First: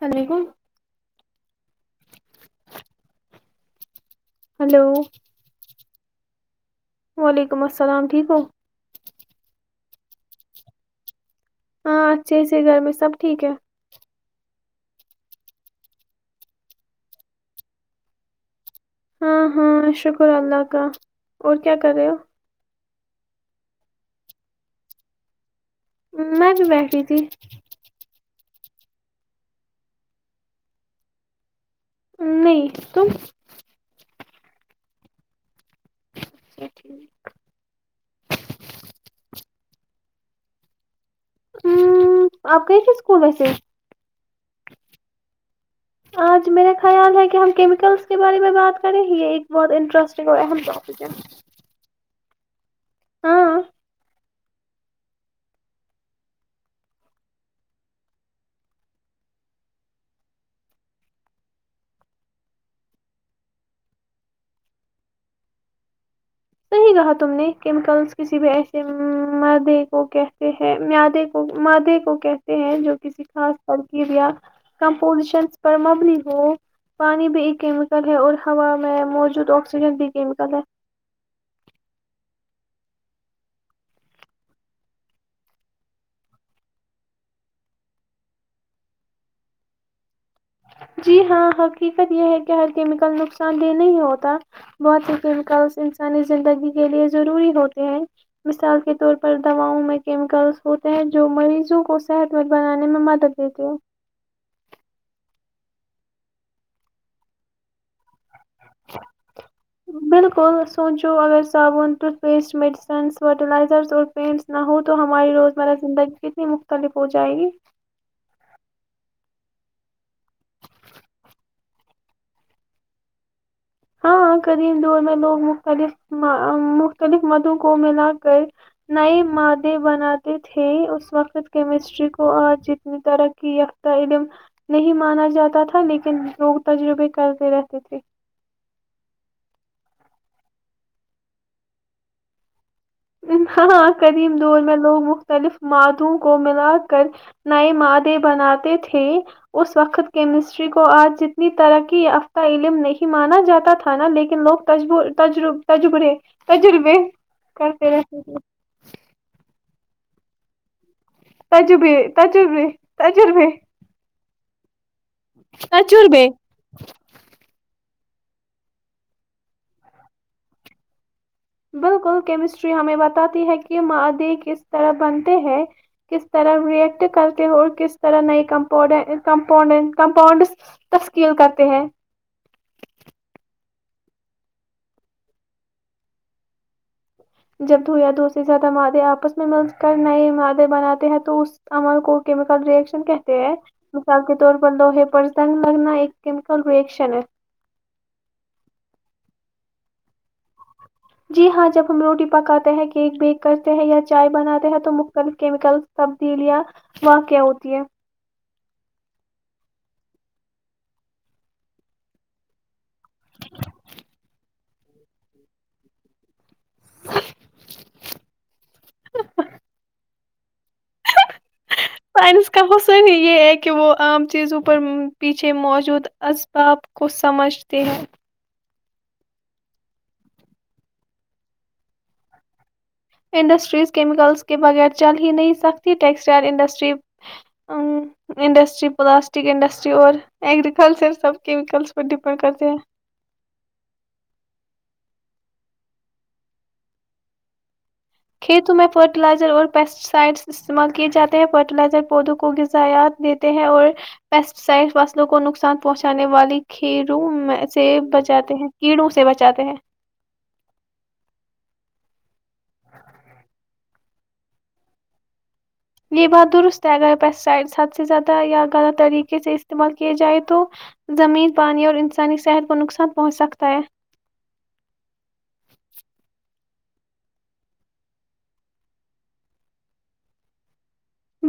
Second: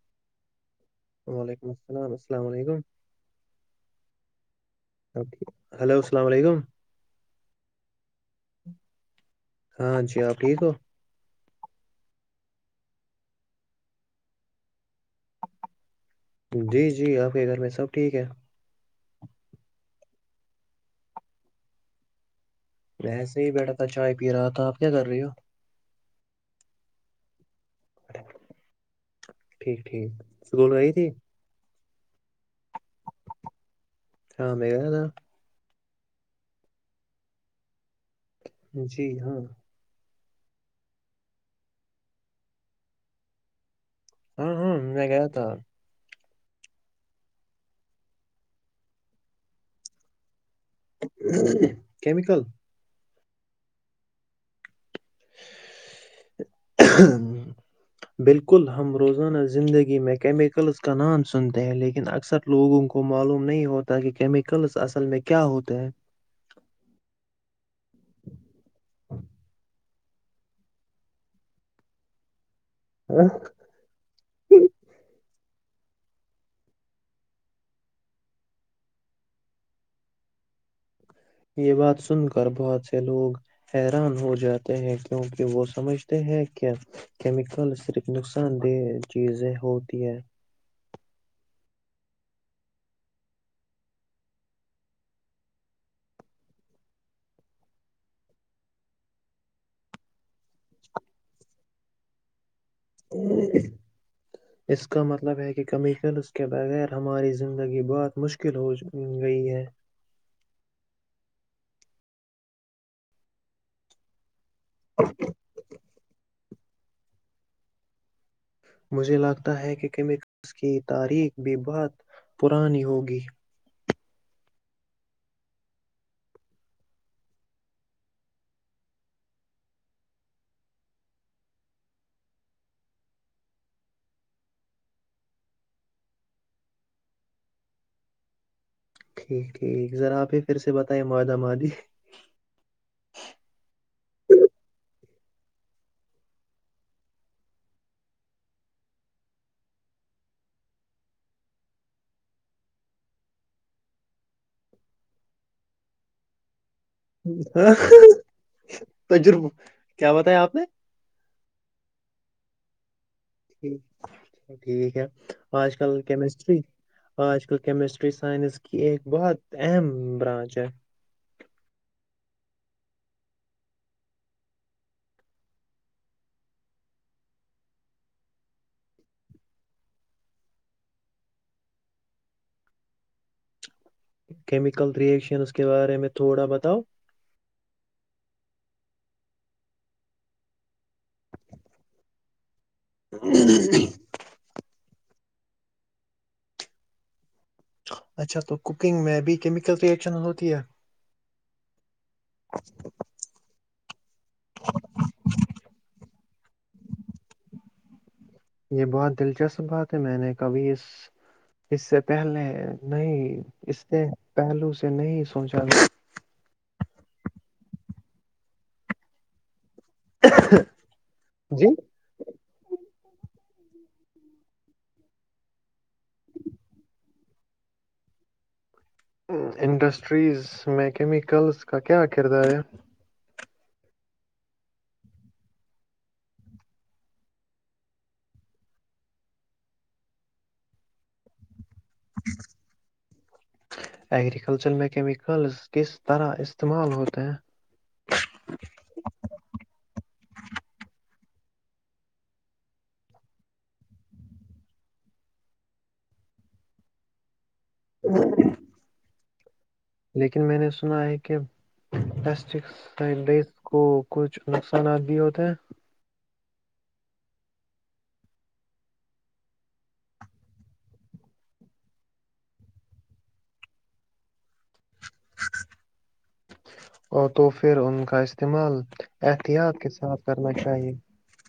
السلام علیکم وعلیکم السلام السلام علیکم ہلو آپ ٹھیک ہلو السلام علیکم وعلیکم السلام ٹھیک ہو ہاں جی آپ ٹھیک ہو ہاں اچھے سے گھر میں سب ٹھیک ہے جی جی آپ کے گھر میں سب ٹھیک ہے ہاں ہاں شکر اللہ کا اور کیا کر رہے ہو وسے ہی بیٹھا تھا چائے پی رہا تھا آپ کیا کر رہی ہو میں بھی بیٹھی تھی ٹھیک ٹھیک سکول آئی تھی نہیں تم ہاں میں گیا تھا اچا ٹھیک جی ہاں ہ آپ گئے تھے اسکول ویسے ہاں ہاں میں گیا تھا آج میرا خیال ہے کہ ہم کیمکلس کے بارے میں بات کریں یہ ایک بہت انٹرسٹگ ہے چف کیا کیمیکل ہاں بالکل ہم روزانہ زندگی میں کیمیکلس کا نام سنتے ہیں لیکن اکثر لوگوں کو معلوم نہیں ہوتا کہ کیمیکلس اصل میں کیا ہوتا ہے صحیح کہا تم نے کیمیکلز کسی بھی ایسے مادے کو کیستے ہیں مدے کو مدے کو ہیں جو کسی ہیں خاص ترکیب یا کمپوزیشن پر مبلی ہو پانی بھی ایک کیمیکل ہے اور ہوا میں موجود آکسیجن بھی کیمیکل ہے یہ بات سن کر بہت سے لوگ حیران ہو جاتے ہیں کیونکہ وہ سمجھتے ہیں کیا کیمیکل صرف نقصان دہ چیزیں ہوتی ہے جی ہاں حقیقت یہ ہے کہ ہر کیمیکل نقصان دہ نہیں ہوتا بہت سے کیمیکلس انسانی زندگی کے لیے ضروری ہوتے ہیں مثال کے طور پر دواؤ میں کیمیکلس ہوتے ہیں جو مریضوں کو صحت م اس کا مطلب ہے کہ کمی کر اس کے بغیر ہماری زندگی یہ بہات مشکل ہو گئی ہے بالکل سوچو اگر صابون ٹتھ پیسٹ میڈیسن فرلائزر اور پینس نہ ہو تو ہماری روزمرہ زندگی کتنی مختلف ہو جائے گی مجھے لگتا ہے کہ کیمس کی تاریخ بھی بہت پرانی ہوگی ہاں کریم دور میں لوگ مختلف مختلف مدوں کو ملاک گائز نئے مادے بناتے تھے اس وقت کیمسٹری کو اج جس نے ترقی یافتہ علم نہیں مانا جاتا تھا لیکن لوگ تجربے کرتے رہتے تھے ٹھیک ٹھیک ذر آپ ہی پھر سے بتیا معدا مادی ہاں قدیم دور میں لوگ مختلف مادوں کو ملا کر نئے مادے بناتے تھے اس وقت کیمسٹری کو آج جتنی ترقی یافتہ علم نہیں مانا جاتا تھا نا لیکن لوگ تجے تجربے [inaudible] ہ کرتے رہتے تھے تجرب کیا بتایا آپ نے تج بھی تج بھی ٹھیک ہے آج کل تجربے کیمسٹری آج کل کیمسٹری سائنس کی ایک بہت اہم برانچ ہے بالکل کیمسٹری ہمیں بتاتی ہے کہ مادی کس طرح بنتے ہیں کس طرح ریئیکٹ کرتے ہیں اور کس طرح نئے کمپاؤونڈز تشکیل کرتے ہیں کیمیکل رئیکشنز کے بارے میں تھوڑا بتاؤ جب دو یا دو سے زیادہ مادے آپس میں مل کر نئے مادے بناتے ہیں تو اس عمال کو م ریشن کہتے ہیں مثال کے طور پر لوہے پرس تنگ لگنا ایک کیمکل ریئشن ہے اچھا تو کوکنگ میں بھی کیمکل ریئشن ہوتا جی ہاں جب ہم روٹی پکاتے ہیں کیک بیک کرتے ہیں یا چائے بناتے ہیں تو مختلف کیمیکل سب دلیا وہاں کیا ہوتی ہے یہ بہت دلچسپ بات ہے میں نے کبھی اس اس سے پہلے نہیں اس سے پہلو سے نہیں سوچا تھا [inaudible] ہ سائنس کا حصل نہیں یہ ایک کہ وہ عام چیزوں پر پیچھے موجود اسباب کو سمجھتے ہیں انڈسٹریز میں کیمیکلس کا کیا کردار ہے انڈسٹریز کیمیکلس کے بغیر چل ہی نہیں سکتی textile industry industry plastic industry اور ایگریکلچر سب کیمیکلس پر ڈپینڈ کرتے ہیں ایگرییکلچر میں ل کس طرح استعمال ہوتے ہیں کھیتوں میں فرٹیلائزر اور پیسٹی سائڈس استعمال کیے جاتے ہیں فرٹیلائزر پودوں کو غذایات دیتے ہیں اور پیسٹیسائڈ فصلوں کو نقصان پہنچانے والی کھیروں میں سے بچاتے ہیں کیڑوں سے بچات جاہے ہیں لیکن میں نے سنا ہے کہ پسٹ س کو کچھ نقصانات بھی ہوتے ہیں کے بعد درست ہے ا گگر پیسٹسائڈس حد سے زیادہ یا غلط طریقے سے استعمال کیا جائے تو زمین پانی اور انسانی صحت کو نقصان پہنچ سکتا ہے ا تو پھر ان کا استعمال احتیاط کے ساتھ کرنا چاہیے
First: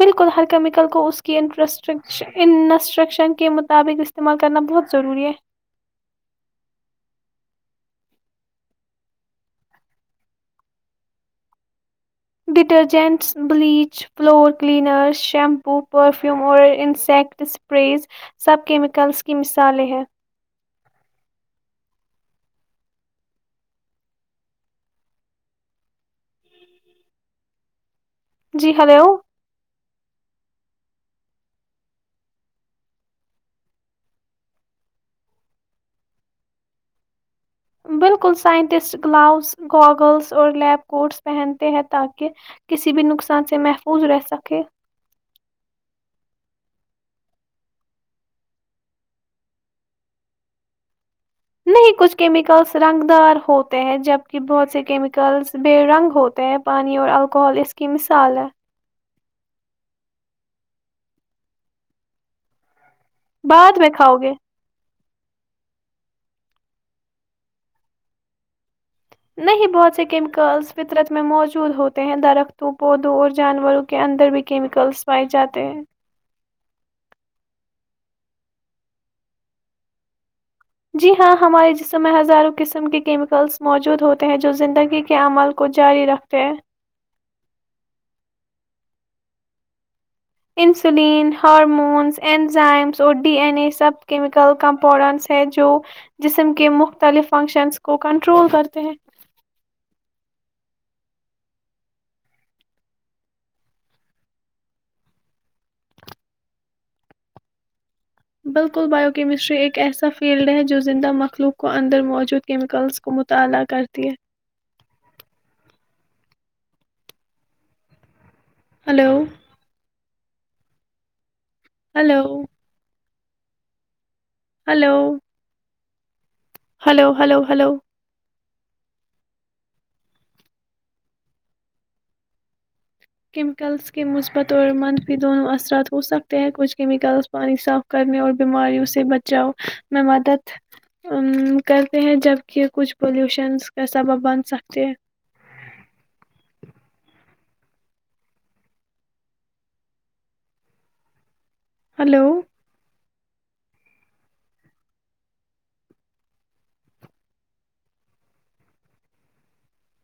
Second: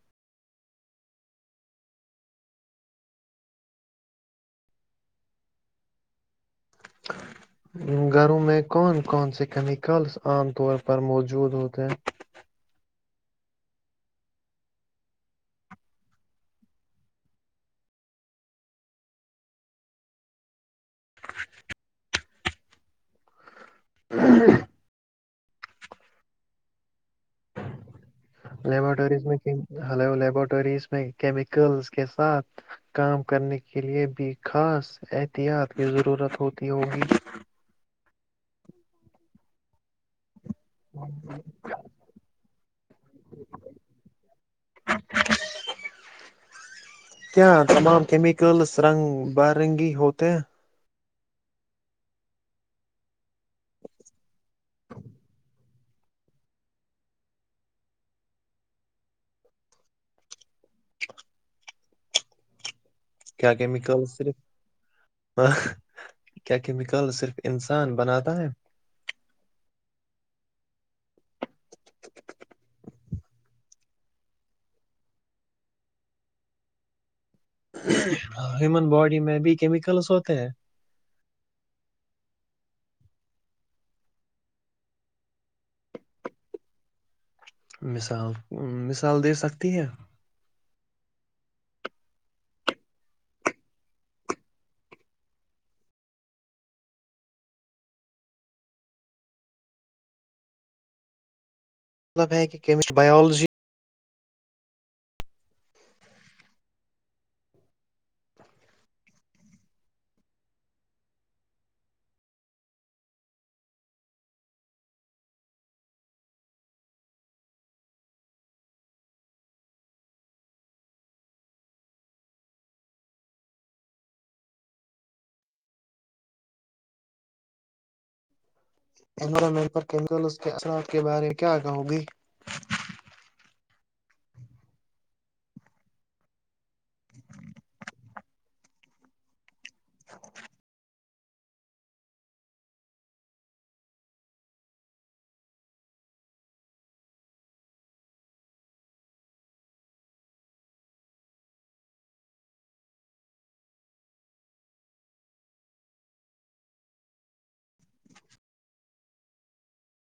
بالکل ہر کیمیکل کو اس کی انسٹرکشن کے مطابق استعمال کرنا بہت ضروری ہے گھروں میں کون کون سے کیمیکلس عام طور پر موجود ہوتے ہیں detergents bleach floor cleaner shampoo perfume اور انسیکٹ اسپریز سب کیمیکلز کی مثالیں ہیں ہ جی ہلو لیبورٹریز میں ہلو لیبورٹریز میں کیمیکلز کے ساتھ کام کرنے کے لیے بھی خاص احتیاط کی ضرورت ہوتی ہوگی بالکل سائنٹسٹ گلؤز گاگلس اور لیب کوٹس پہنتے ہیں تاکہ کسی بھی نقصان سے محفوظ رہ سکے [inaudible] نہیں کچھ کیمیکلس رنگ دار ہوتے ہیں جب کہ بہت سے کیمیکلس بے رنگ ہوتے ہیں پانی اور الکحل اس کی مثال ہے بعد میں کھاؤ گے کیا کیمیکل صرف [inaudible] نہیں بہت سے کیمیکلز فطرت میں موجود ہوتے ہیں درختوں پودوں اور جانوروں کے اندر بھی کیمیکلس پائے جاتے ہیں ہیومن باڈی میں بھی کیمیکلس ہوتے ہیں جی ہاں ہمارے جسم میں ہزاروں قسم کے کیمیکلز موجود ہوتے ہیں جو زندگی کے عمل کو جاری رکھتے ہیں مثال مثال دے سکتی ہے انسولین ہارمونز اینزائمز اور ڈی این اے سب کیمیکل کمپاڈنٹس ہیں جو جسم کے مختلف فنکشنز کو کنٹرول کرتے ہیں مطلب ہے کہ کیمسٹری بایولوجی بالکل بائیو کیمسٹری ایک ایسا فیلڈ ہے جو زندہ مخلوق کو اندر موجود کیمیکلز کو مطالعہ کرتی ہے hello hello hello hello hello hello انورٹ پر کے اثرات کے بارے میں کیا کہو گی کیمیکلس کے مثبت اور منفی دونوں اثرات ہو سکتے ہیں کچھ کیمیکلز پانی صاف کرنے اور بیماریوں سے بچاؤ میں مدد کرتے ہیں جبکہ کچھ پلیوشنز کا سبب بن سکتے ہیں ہلو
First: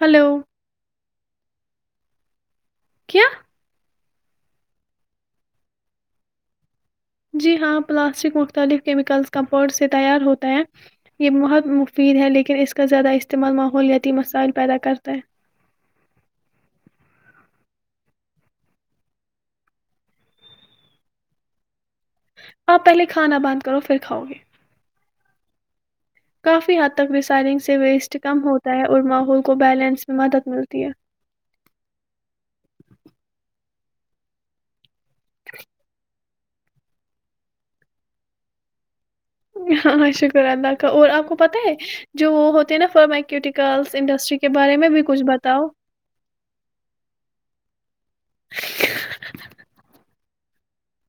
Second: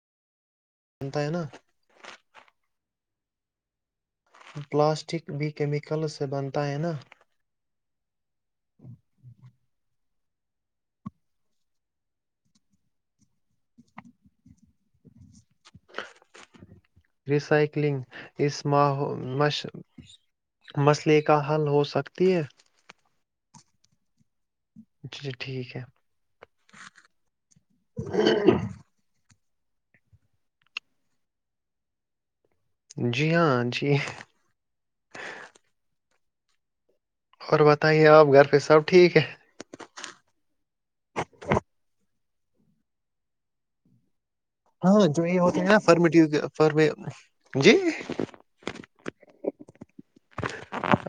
ہلو بنتا ہے نا کیا پلاسٹک بھی کیمیکل سے بنتا ہے نا جی ہاں پلاسٹک مختلف کیمیکلس کمپاڈ سے تیار ہو ہیں یہ بہت مفید ہے لیکن اس کا زیادہ استعمال ماحولیاتی مسائل پیدا کرتا ہیں سائکلنگ اس مسئلے کا حل ہو سکتا [inaudible] کانا بند کرو پھر کاؤ گے اچا ٹھیک ہے کافی حد تک ریسائلنگ سے ویسٹ کم ہوتا ہے اور ماحول کو بیلنس میں مدد ملتی ہے جی ہاں جی جی [inaudible] اور بتائیے آپ گھر پہ سب ٹھیک ہے ہاں شکر اللہ کا اور آپ کو پتہ ہے جو وہ ہوتے ہیں نا فارمیکیوٹیکلس انڈسٹری کے بارے میں بھی ہاں کچھ جو یہ ہوتا ہے بتاؤ نا فرمیٹی فر جی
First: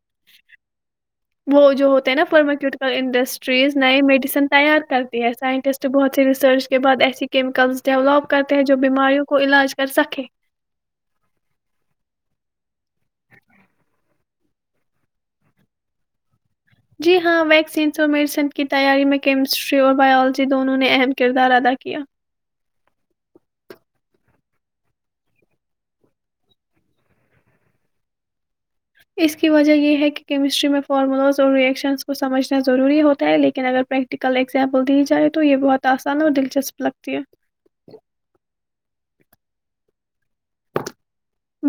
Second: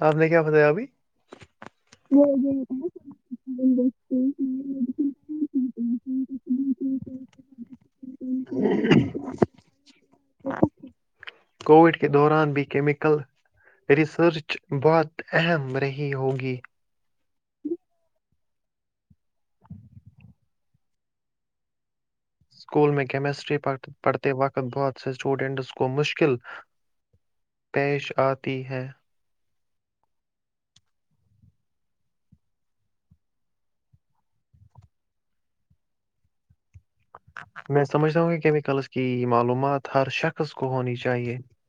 آپ نے کیا بتایا ابھی وہ جو ہوتے ہیں نا فرماکیوٹیکل انڈسٹریز نئے میڈیسن تیار کرتی ہے سائنٹسٹ بہت سی ریسرچ کے بعد ایسی کیمیکلز ڈیولپ کرتے ہیں جو بیماریوں کو علاج کر سکے [inaudible] بہت اہم رہی ہوگی جی ہاں میکسی انسٹالمنٹ کی تیاری میں کیمسٹری اور بای دونوں نے اہم کردار ادا کیا سکول میں کیمسٹری پڑھتے وقت بہت سے سٹوڈنٹس کو مشکل اس کی وجہ یہ ہے کہ کیمسٹری میں فارمولاز اور ری ایکشنز کو سمجھنا ضروری ہوتا ہے لیکن اگر پریکٹیکل ایگزمپل دی جائے تو یہ بہت اسان ہو دلچسپ لگ میں سمجھتا ہوں کہ میں کل کی معلومات ہر شک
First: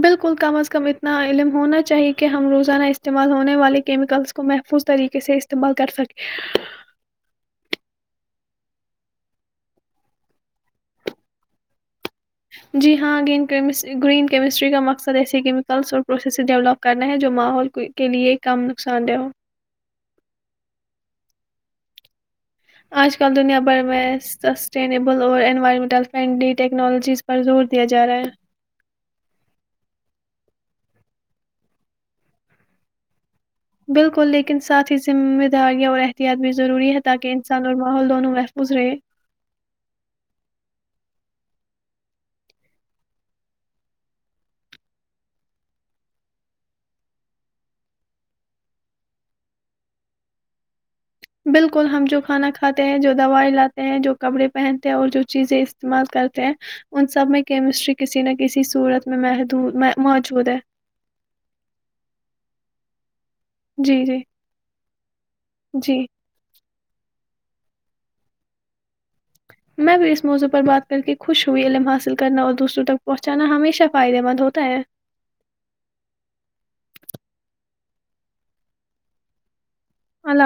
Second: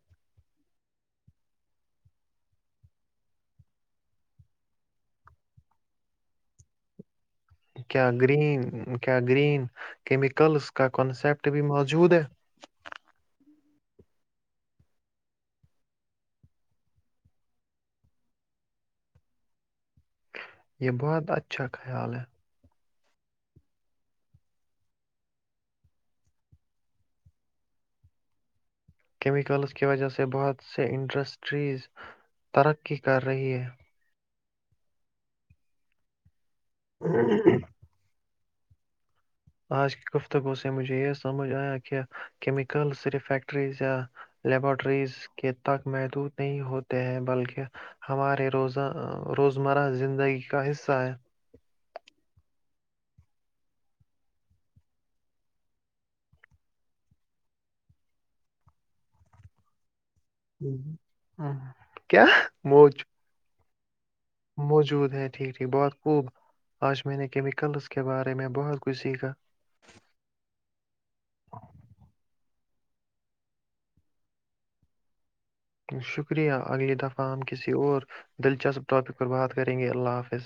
بالکل کم از کم اتنا علم ہونا چاہیے کہ ہم روزانہ استعمال ہونے والے کیمیکلز کو محفوظ طریقے سے استعمال کر سکیں کیا گرین کیا گرین کیمیکلز کا کانسپٹ بھی موجود ہے جی ہاں اگین کریمس گرین کیمسٹری کا مقصد ایسے کہ میں کلز اور پروسیس کرنا ہے جو ماحول کے لیے کم نقصان دہ ہو یہ بہت اچھا خیال ہے اج کل دنیا بھر میں سٹینیبل اور انوائرمنٹل فرینڈلی ٹیکنالوجیز پر زور دیا جا رہا ہے کیمیکل اس کی وجہ سے بہت سے انٹرسٹریز ترقی کر [inaudible] کے ساتھ ہی ذمہ داریاں اور احتیاط میں ضروری ہے تاکہ انسان آج اور ماحول دونوں اس نے [inaudible] اج گفتگو سے مجھے یہ سمجھ ایا کہ میں کل صرف ایکٹری یا لیبٹریز کے تک محدود نہیں ہوتے ہیں بلکہ ہمارے روزمرہ زندگی کا حصہ ہے اتے ہیں جو دوائی لاتے ہیں جو کپڑے پہنتے ہیں اور جو چیزیں استعمال کرتے ہیں ان سب میں کیمسٹری کسی نہ کسی صورت میں محدود میں موجود ہے کیا جی جی موجود ہے جی جی بہت خوب اج میں نے کیمیکلز کے بارے میں بہت کچھ سیکھا میں بیس موضوع پر بات مل کے خوش ہوئی علم حاصل کرنا اور دوسروں پہنچانا ہمیشہ فائدے مند ہوتا ہے شکریہ اگے تک ہم کسی اور دلچسپ باتیں فرما رہے کریں گے اللہ حافظ